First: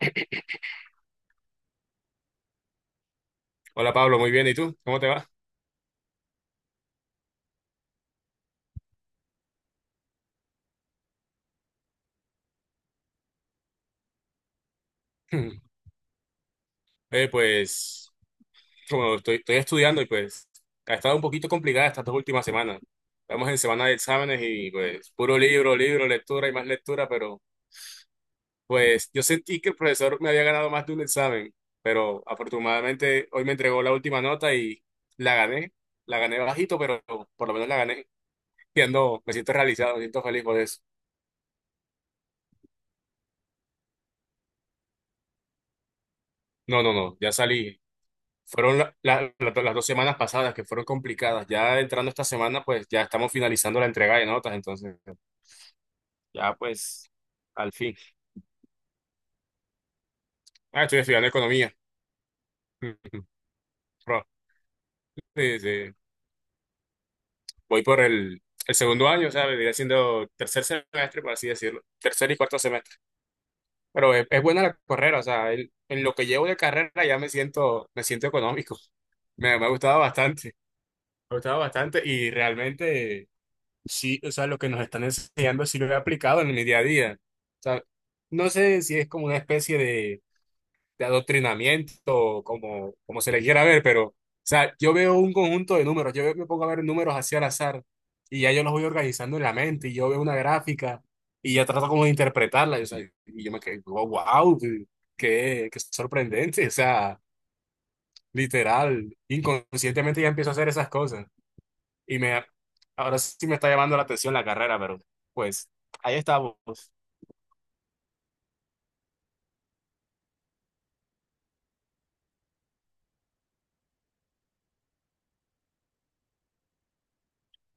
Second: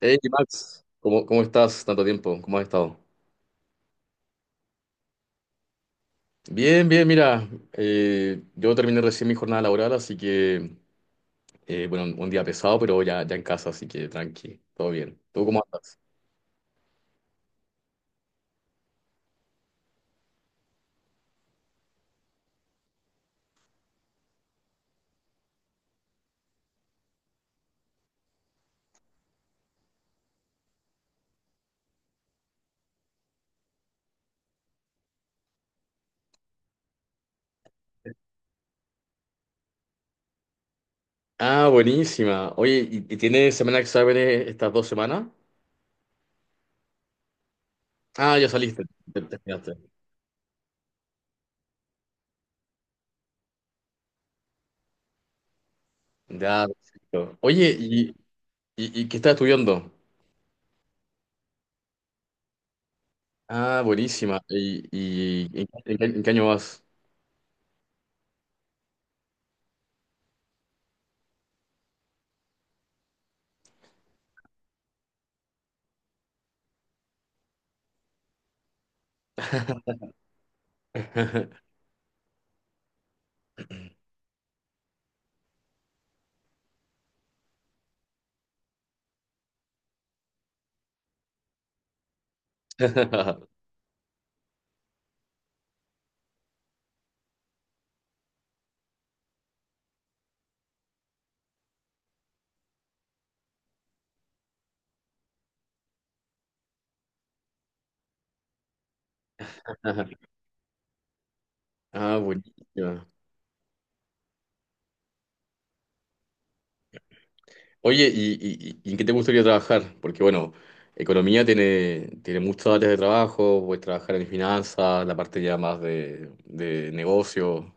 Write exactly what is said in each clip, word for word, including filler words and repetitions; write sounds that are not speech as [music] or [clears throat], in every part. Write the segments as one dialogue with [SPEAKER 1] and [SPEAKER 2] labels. [SPEAKER 1] Hey Max, ¿cómo, cómo estás? Tanto tiempo, ¿cómo has estado?
[SPEAKER 2] Hola Pablo, muy bien. ¿Y tú? ¿Cómo te va?
[SPEAKER 1] Bien, bien, mira, eh, yo terminé recién mi jornada laboral, así que, eh, bueno, un día pesado, pero ya, ya en casa, así que tranqui, todo bien. ¿Tú cómo
[SPEAKER 2] [clears throat] [laughs]
[SPEAKER 1] andas?
[SPEAKER 2] Eh, pues, como estoy, estoy estudiando y pues ha estado un poquito complicada estas dos últimas semanas. Estamos en semana de exámenes y pues puro libro, libro, lectura y más lectura, pero pues yo sentí que el profesor me había ganado más de un examen, pero afortunadamente hoy me entregó la última nota y la gané. La gané bajito, pero por lo menos la gané. Y ando- me siento realizado, me siento feliz por eso.
[SPEAKER 1] Ah, buenísima. Oye, ¿y, y tienes semana de exámenes estas dos semanas?
[SPEAKER 2] No, no, no, ya salí.
[SPEAKER 1] Ah, ya
[SPEAKER 2] Fueron
[SPEAKER 1] saliste,
[SPEAKER 2] la-
[SPEAKER 1] te, te
[SPEAKER 2] la- la- las dos
[SPEAKER 1] terminaste.
[SPEAKER 2] semanas pasadas que fueron complicadas. Ya entrando esta semana, pues ya estamos finalizando la entrega de notas, entonces ya
[SPEAKER 1] Ya,
[SPEAKER 2] pues
[SPEAKER 1] perfecto.
[SPEAKER 2] al
[SPEAKER 1] Oye,
[SPEAKER 2] fin.
[SPEAKER 1] ¿y, y- y qué estás estudiando?
[SPEAKER 2] Ah, estoy estudiando economía.
[SPEAKER 1] Ah,
[SPEAKER 2] [laughs] Pro-
[SPEAKER 1] buenísima. ¿Y, y
[SPEAKER 2] sí,
[SPEAKER 1] en,
[SPEAKER 2] sí.
[SPEAKER 1] en qué en qué año vas?
[SPEAKER 2] Voy por el, el segundo año, ¿sabes? Vendría siendo tercer semestre, por así decirlo. Tercer y cuarto semestre. Pero es, es buena la carrera, o sea, el- en lo que llevo de carrera ya me siento, me siento económico. Me, me ha gustado bastante. Me ha
[SPEAKER 1] [laughs]
[SPEAKER 2] gustado bastante y realmente, sí, o sea, lo que nos están enseñando sí lo he aplicado en mi día a día. O sea, no sé si es como una especie de, de adoctrinamiento, o como, como se le
[SPEAKER 1] [laughs]
[SPEAKER 2] quiera ver, pero, o sea, yo veo un conjunto de números, yo veo- me pongo a ver números así al azar, y ya yo los voy organizando en la mente, y yo veo una gráfica, y ya trato como de interpretarla, y, o sea, y yo me quedo, wow, qué, qué sorprendente, o sea, literal, inconscientemente ya empiezo a hacer esas cosas.
[SPEAKER 1] Ah,
[SPEAKER 2] Y me,
[SPEAKER 1] buenísima.
[SPEAKER 2] ahora sí me está llamando la atención la carrera, pero pues ahí estamos.
[SPEAKER 1] Oye, ¿y, y- y en qué te gustaría trabajar? Porque bueno, economía tiene, tiene muchas áreas de trabajo, puedes trabajar en finanzas, la parte ya más de, de negocio.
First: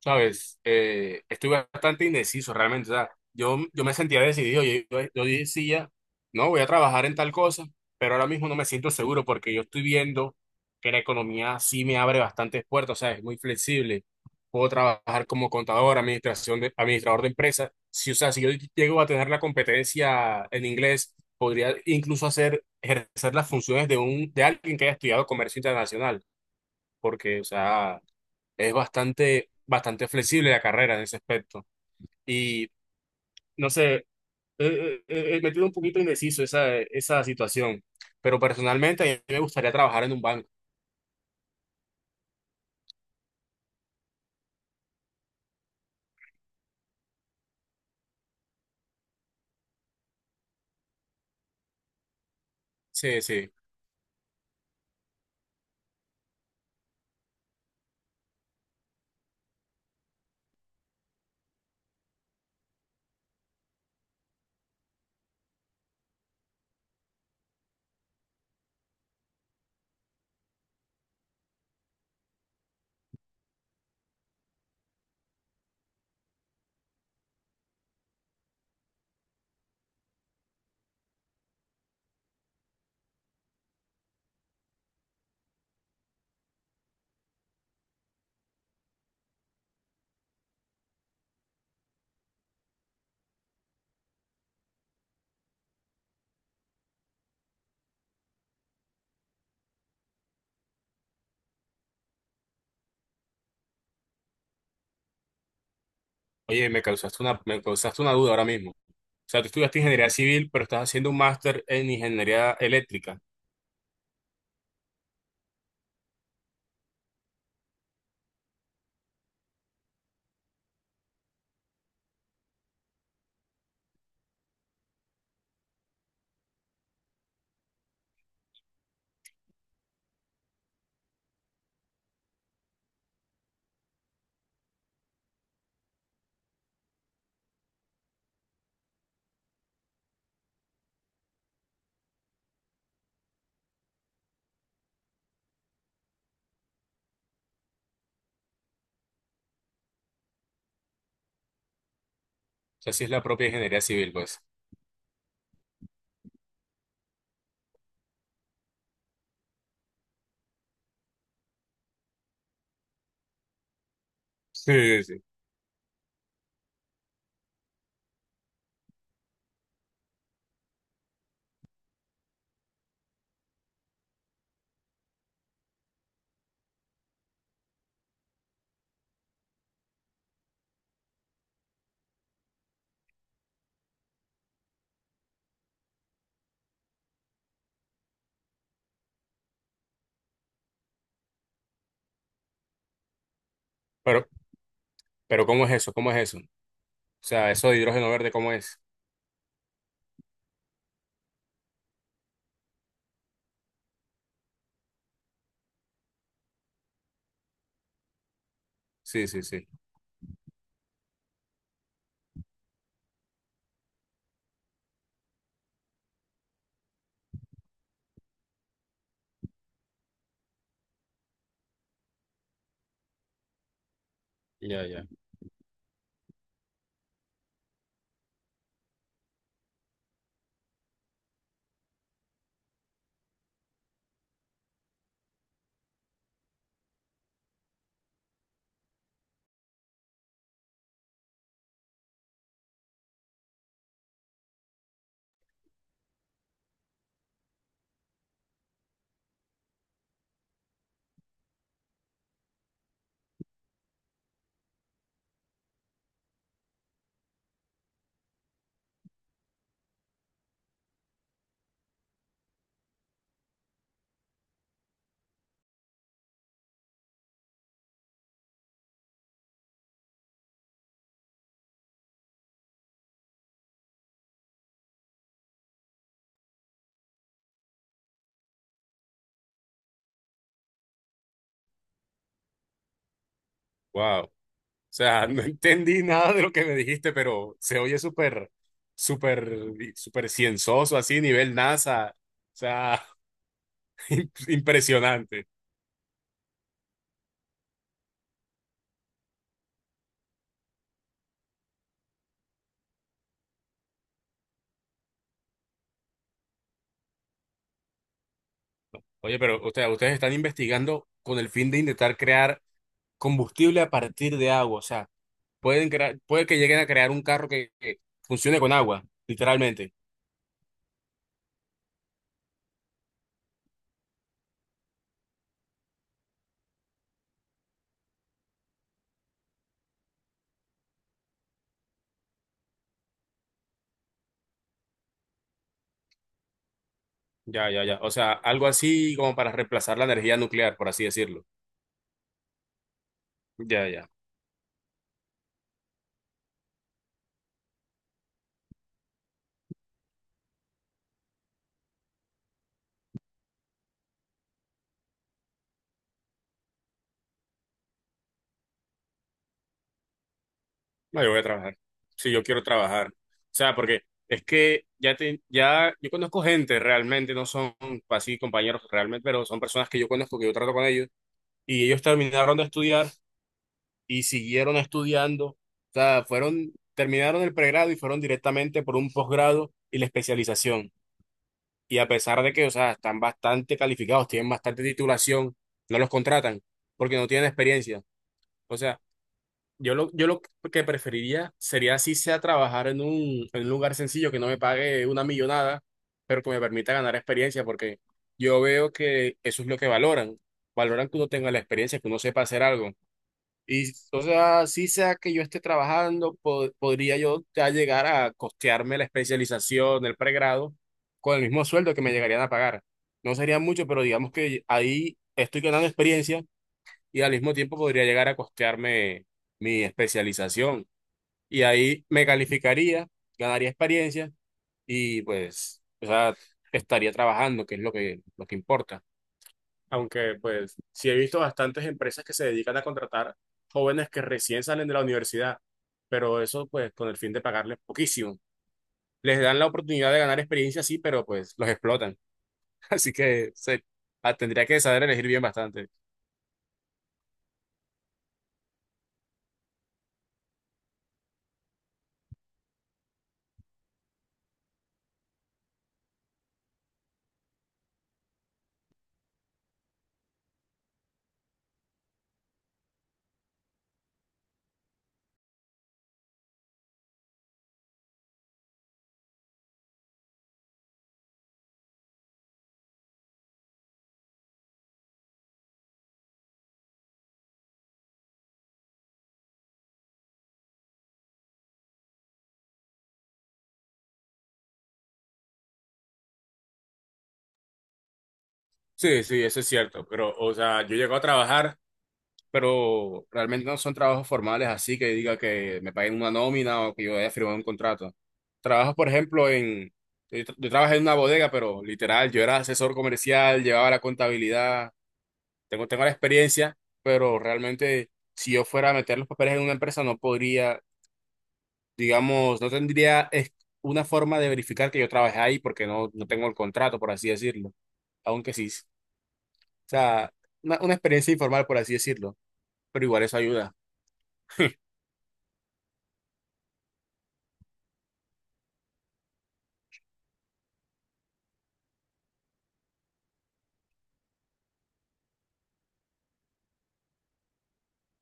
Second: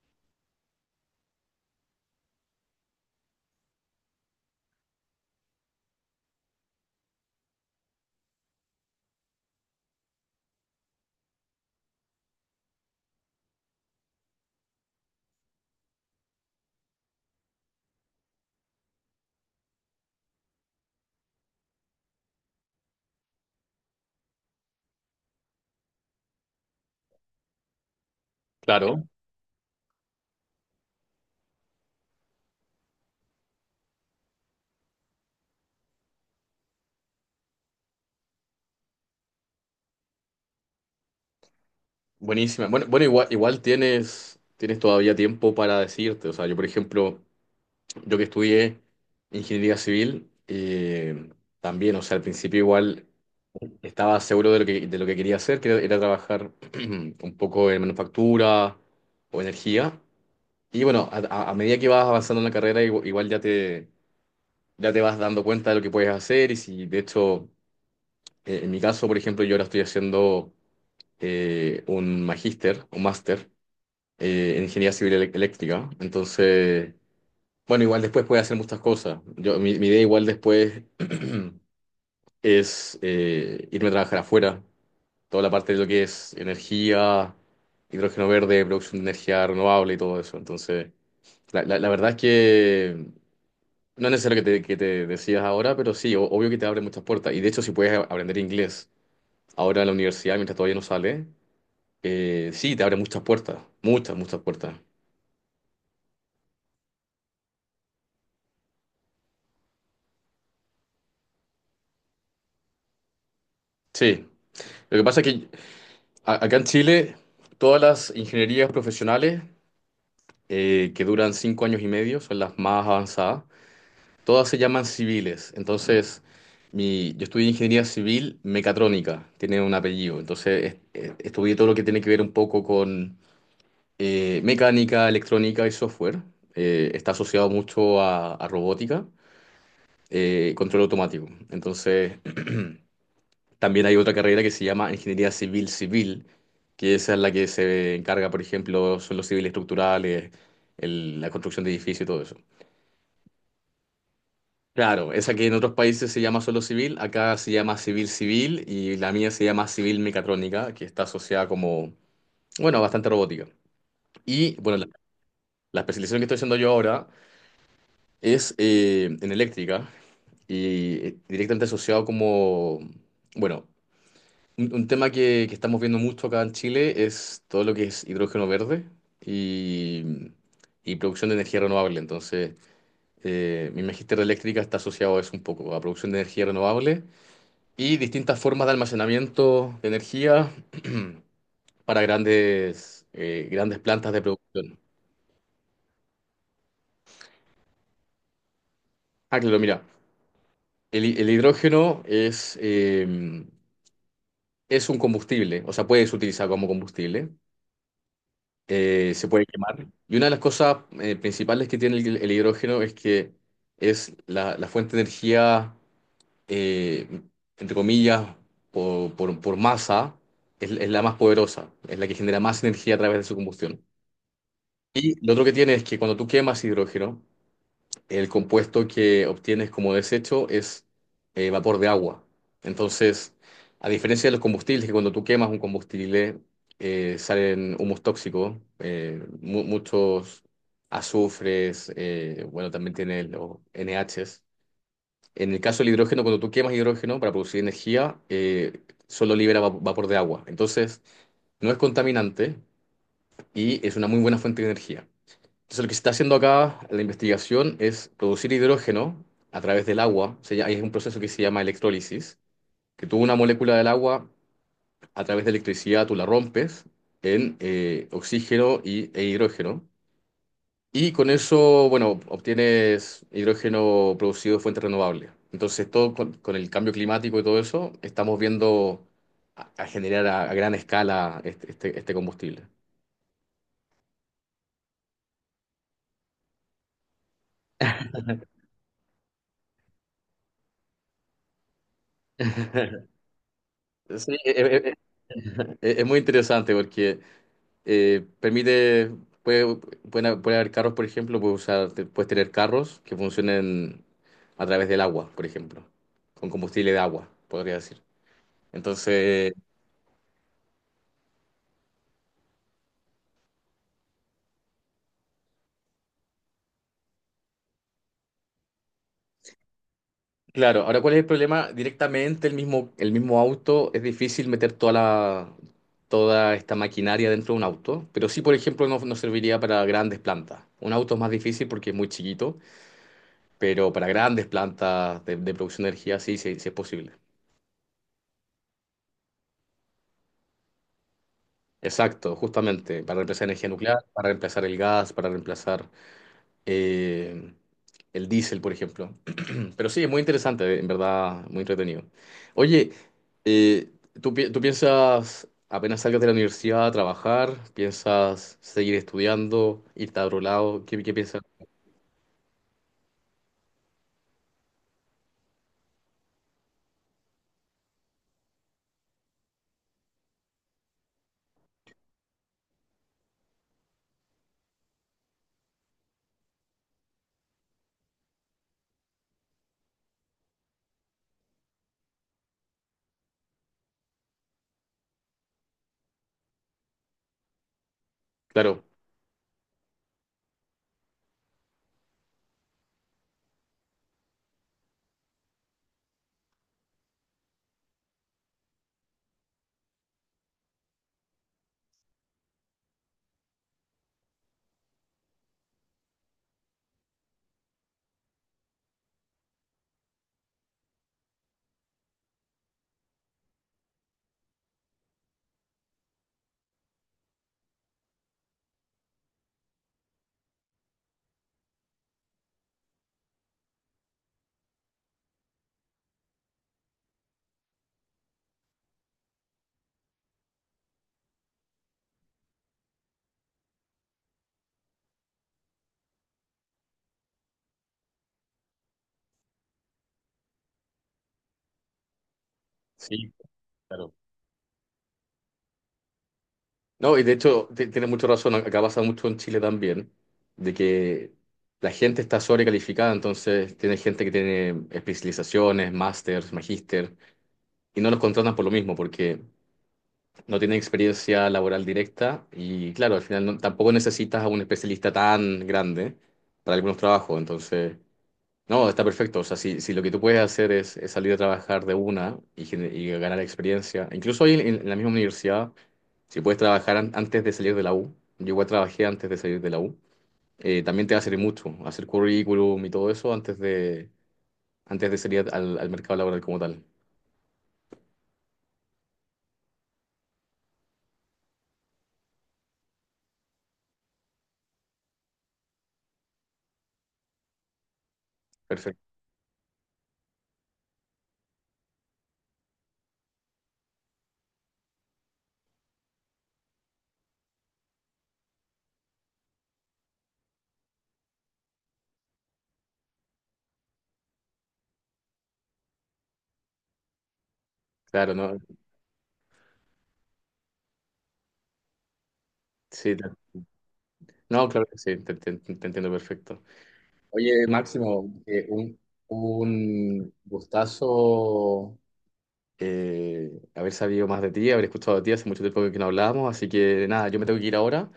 [SPEAKER 2] Sabes, eh, estoy bastante indeciso realmente. O sea, yo, yo me sentía decidido. Yo, yo- yo decía, no, voy a trabajar en tal cosa, pero ahora mismo no me siento seguro porque yo estoy viendo que la economía sí me abre bastantes puertas. O sea, es muy flexible. Puedo trabajar como contador, administración de, administrador de empresas. Si, o sea, si yo llego a tener la competencia en inglés, podría incluso hacer, ejercer las funciones de un, de alguien que haya estudiado comercio internacional. Porque, o sea, es
[SPEAKER 1] Claro,
[SPEAKER 2] bastante, bastante flexible la carrera en ese aspecto. Y no sé, eh, eh, eh, me tiene un poquito indeciso esa, esa situación, pero personalmente a mí me gustaría trabajar en un banco.
[SPEAKER 1] buenísima. Bueno, bueno, igual, igual tienes, tienes todavía tiempo para decirte. O sea, yo por ejemplo, yo que estudié ingeniería civil, eh, también, o sea, al principio igual
[SPEAKER 2] Sí, sí.
[SPEAKER 1] estaba seguro de lo que, de lo que quería hacer, que era, era trabajar [clears throat] un poco en manufactura o energía. Y bueno, a, a- a medida que vas avanzando en la carrera, igu- igual, ya te, ya te vas dando cuenta de lo que puedes hacer. Y si, de hecho, eh, en mi caso, por ejemplo, yo ahora estoy haciendo eh, un magíster, un máster eh, en ingeniería civil elec- eléctrica. Entonces, bueno, igual después puedes hacer muchas cosas. Yo, mi, mi idea igual después [clears throat] es eh, irme a trabajar afuera. Toda la parte de lo que es energía, hidrógeno verde, producción de energía renovable y todo eso. Entonces, la, la la verdad es que. No es necesario que te, que te decías ahora, pero sí, o- obvio que te abre muchas puertas. Y de hecho, si puedes a- aprender inglés ahora en la universidad, mientras todavía no sale, eh, sí, te abre muchas puertas, muchas, muchas puertas.
[SPEAKER 2] Oye, me causaste una, me causaste una duda ahora mismo. O sea, tú estudiaste ingeniería civil, pero estás haciendo un máster en ingeniería eléctrica. O
[SPEAKER 1] Sí, lo que pasa es que a- acá en Chile, todas las ingenierías profesionales eh, que duran cinco años y medio son las más avanzadas, todas se llaman civiles. Entonces, mi, yo estudié ingeniería civil mecatrónica, tiene un apellido. Entonces, es- es- estudié todo lo que tiene que ver un poco con eh, mecánica, electrónica y software. Eh, está asociado mucho a, a robótica, eh, control automático. Entonces, también hay otra carrera que se llama ingeniería civil civil, que esa es la que se encarga, por ejemplo, son los civiles estructurales, el- la construcción de edificios y todo eso.
[SPEAKER 2] sea, sí es la propia ingeniería civil, pues.
[SPEAKER 1] Claro, esa que en otros países se llama solo civil, acá se llama civil civil y la mía se llama civil mecatrónica, que está asociada como, bueno, bastante robótica. Y bueno, la,
[SPEAKER 2] Sí, sí, sí.
[SPEAKER 1] la especialización que estoy haciendo yo ahora es eh, en eléctrica y eh, directamente asociado como, bueno, un, un tema que, que estamos viendo mucho acá en Chile es todo lo que es hidrógeno verde y, y producción de energía renovable. Entonces, eh, mi magíster de eléctrica está asociado a eso un poco, a producción de energía renovable y distintas formas de almacenamiento de energía [clears throat] para grandes, eh, grandes plantas de
[SPEAKER 2] Pero,
[SPEAKER 1] producción.
[SPEAKER 2] pero ¿cómo es eso? ¿Cómo es eso? O sea, eso de hidrógeno verde, ¿cómo es?
[SPEAKER 1] Ah, claro, mira, el, hi- el hidrógeno es... em, Es un combustible, o sea, puedes utilizar como combustible, eh,
[SPEAKER 2] Sí,
[SPEAKER 1] se
[SPEAKER 2] sí,
[SPEAKER 1] puede
[SPEAKER 2] sí.
[SPEAKER 1] quemar. Y una de las cosas eh, principales que tiene el, el hidrógeno es que es la, la fuente de energía, eh, entre comillas, por, por- por masa, es, es la más poderosa, es la que genera más energía a través de su combustión.
[SPEAKER 2] Ya, ya.
[SPEAKER 1] Y lo otro que tiene es que cuando tú quemas hidrógeno, el compuesto que obtienes como desecho es eh, vapor de agua. Entonces, a diferencia de los combustibles, que cuando tú quemas un combustible eh, salen humos tóxicos, eh, mu- muchos azufres, eh, bueno, también tiene los N Hs. En el caso del hidrógeno, cuando tú quemas hidrógeno para producir energía, eh, solo libera va- vapor de agua. Entonces, no es contaminante y es una muy buena fuente de energía. Entonces, lo que se está haciendo acá, la investigación, es producir hidrógeno a través del agua. Se llama- hay un proceso que se llama electrólisis, que tú una molécula del agua, a través de electricidad, tú la rompes en eh, oxígeno y, e hidrógeno. Y con eso, bueno, obtienes hidrógeno producido de fuentes renovables. Entonces, todo con, con el cambio climático y todo eso, estamos viendo a, a generar a, a gran escala este, este este combustible.
[SPEAKER 2] Wow. O sea, no entendí nada de lo que me dijiste, pero se oye súper, súper, súper cienzoso, así, nivel NASA. O sea, [laughs] im-
[SPEAKER 1] Sí, es, es-
[SPEAKER 2] impresionante.
[SPEAKER 1] es- es muy interesante porque Eh, permite, puede, pueden- ha- puede haber carros, por ejemplo, puedes usar, te- puedes tener carros que funcionen a través del agua, por ejemplo, con combustible de agua, podría decir.
[SPEAKER 2] Oye,
[SPEAKER 1] Entonces,
[SPEAKER 2] pero usted- ustedes están investigando con el fin de intentar crear combustible a partir de agua. O sea, pueden crear, puede que lleguen a crear un carro que, que funcione con agua, literalmente.
[SPEAKER 1] claro, ahora ¿cuál es el problema? Directamente el mismo, el mismo auto, es difícil meter toda la, toda esta maquinaria dentro de un auto, pero sí, por ejemplo, no, no serviría para grandes plantas. Un auto es más difícil porque es muy chiquito, pero para grandes plantas de, de producción de energía sí, sí, sí es posible.
[SPEAKER 2] Ya, ya, ya. O sea, algo así como para reemplazar la energía nuclear, por así decirlo.
[SPEAKER 1] Exacto, justamente, para reemplazar energía
[SPEAKER 2] Ya,
[SPEAKER 1] nuclear,
[SPEAKER 2] ya.
[SPEAKER 1] para reemplazar el gas, para reemplazar eh, el diésel, por ejemplo. [clears throat] Pero sí, es muy interesante, en verdad, muy entretenido. Oye, eh, ¿tú, pi- tú piensas, apenas salgas de la universidad a trabajar, piensas seguir estudiando, irte a otro lado? ¿Qué, qué
[SPEAKER 2] No, yo voy a
[SPEAKER 1] piensas?
[SPEAKER 2] trabajar. Sí, yo quiero trabajar. O sea, porque es que ya te, ya yo conozco gente realmente, no son así compañeros realmente, pero son personas que yo conozco, que yo trato con ellos, y ellos terminaron de estudiar y siguieron estudiando. O sea, fueron, terminaron el pregrado y fueron directamente por un posgrado y la especialización. Y a pesar de que, o sea, están bastante calificados, tienen bastante titulación, no los contratan porque no tienen experiencia. O
[SPEAKER 1] Claro,
[SPEAKER 2] sea, yo lo, yo lo que preferiría sería así sea trabajar en un, en un lugar sencillo que no me pague una millonada, pero que me permita ganar experiencia, porque yo veo que eso es lo que valoran. Valoran que uno tenga la experiencia, que uno sepa hacer algo. Y o sea, así sea que yo esté trabajando, po- podría yo ya llegar a costearme la especialización, el pregrado, con el mismo sueldo que me llegarían a pagar. No sería mucho, pero digamos que ahí estoy ganando experiencia y al mismo tiempo podría llegar a costearme mi especialización. Y ahí me calificaría, ganaría experiencia y pues, o sea, estaría trabajando, que es lo que, lo que importa. Aunque pues sí he visto bastantes empresas que se dedican a contratar jóvenes que recién salen de la universidad, pero eso pues con el fin de pagarles poquísimo. Les dan la oportunidad de ganar experiencia, sí, pero pues los explotan. [laughs] Así
[SPEAKER 1] sí,
[SPEAKER 2] que se,
[SPEAKER 1] claro.
[SPEAKER 2] ah, tendría que saber elegir bien bastante.
[SPEAKER 1] No, y de hecho ti- tiene mucho razón, acá pasa mucho en Chile también, de que la gente está sobrecalificada, entonces tiene gente que tiene especializaciones, másters, magíster, y no los contratan por lo mismo, porque no tienen experiencia laboral directa y claro, al final no- tampoco necesitas a un especialista tan grande para algunos trabajos, entonces... No, está perfecto. O sea, si, si lo que tú puedes hacer es, es salir a trabajar de una y, gen- y ganar experiencia, incluso ahí en, en la misma universidad, si puedes trabajar an- antes de salir de la U, yo igual trabajé antes de salir de la U, eh, también te va a servir mucho hacer currículum y todo eso antes de, antes de salir al, al mercado laboral como tal.
[SPEAKER 2] Sí, sí, eso es cierto, pero o sea, yo llego a trabajar pero realmente no son trabajos formales así que diga que me paguen una nómina o que yo haya firmado un contrato. Trabajo, por
[SPEAKER 1] Perfecto.
[SPEAKER 2] ejemplo, en... Yo, tra- yo trabajé en una bodega, pero literal, yo era asesor comercial, llevaba la contabilidad, tengo, tengo la experiencia, pero realmente si yo fuera a meter los papeles en una empresa no podría, digamos, no tendría es- una forma de verificar que yo trabajé ahí porque no, no tengo el contrato, por así decirlo.
[SPEAKER 1] Claro,
[SPEAKER 2] Aunque
[SPEAKER 1] no,
[SPEAKER 2] sí, o sea, una, una experiencia informal, por así decirlo, pero
[SPEAKER 1] sí,
[SPEAKER 2] igual
[SPEAKER 1] te-
[SPEAKER 2] eso ayuda.
[SPEAKER 1] no, claro que sí, te, te- te entiendo perfecto. Oye, Máximo, eh, un, un gustazo eh, haber sabido más de ti, haber escuchado de ti, hace mucho tiempo que no hablábamos, así que nada, yo me tengo que ir ahora,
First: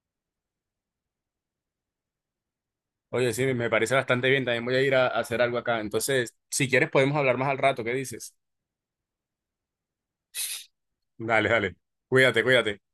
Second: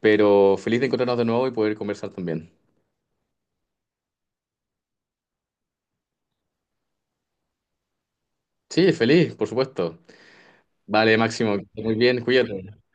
[SPEAKER 1] pero feliz de encontrarnos de nuevo y poder conversar también.
[SPEAKER 2] Oye, sí, me parece bastante bien. También voy a ir a, a hacer algo acá. Entonces, si quieres, podemos hablar más al rato. ¿Qué dices?
[SPEAKER 1] Sí, feliz, por supuesto. Vale,
[SPEAKER 2] Dale,
[SPEAKER 1] Máximo, que
[SPEAKER 2] dale.
[SPEAKER 1] estés muy bien,
[SPEAKER 2] Cuídate,
[SPEAKER 1] cuídate.
[SPEAKER 2] cuídate.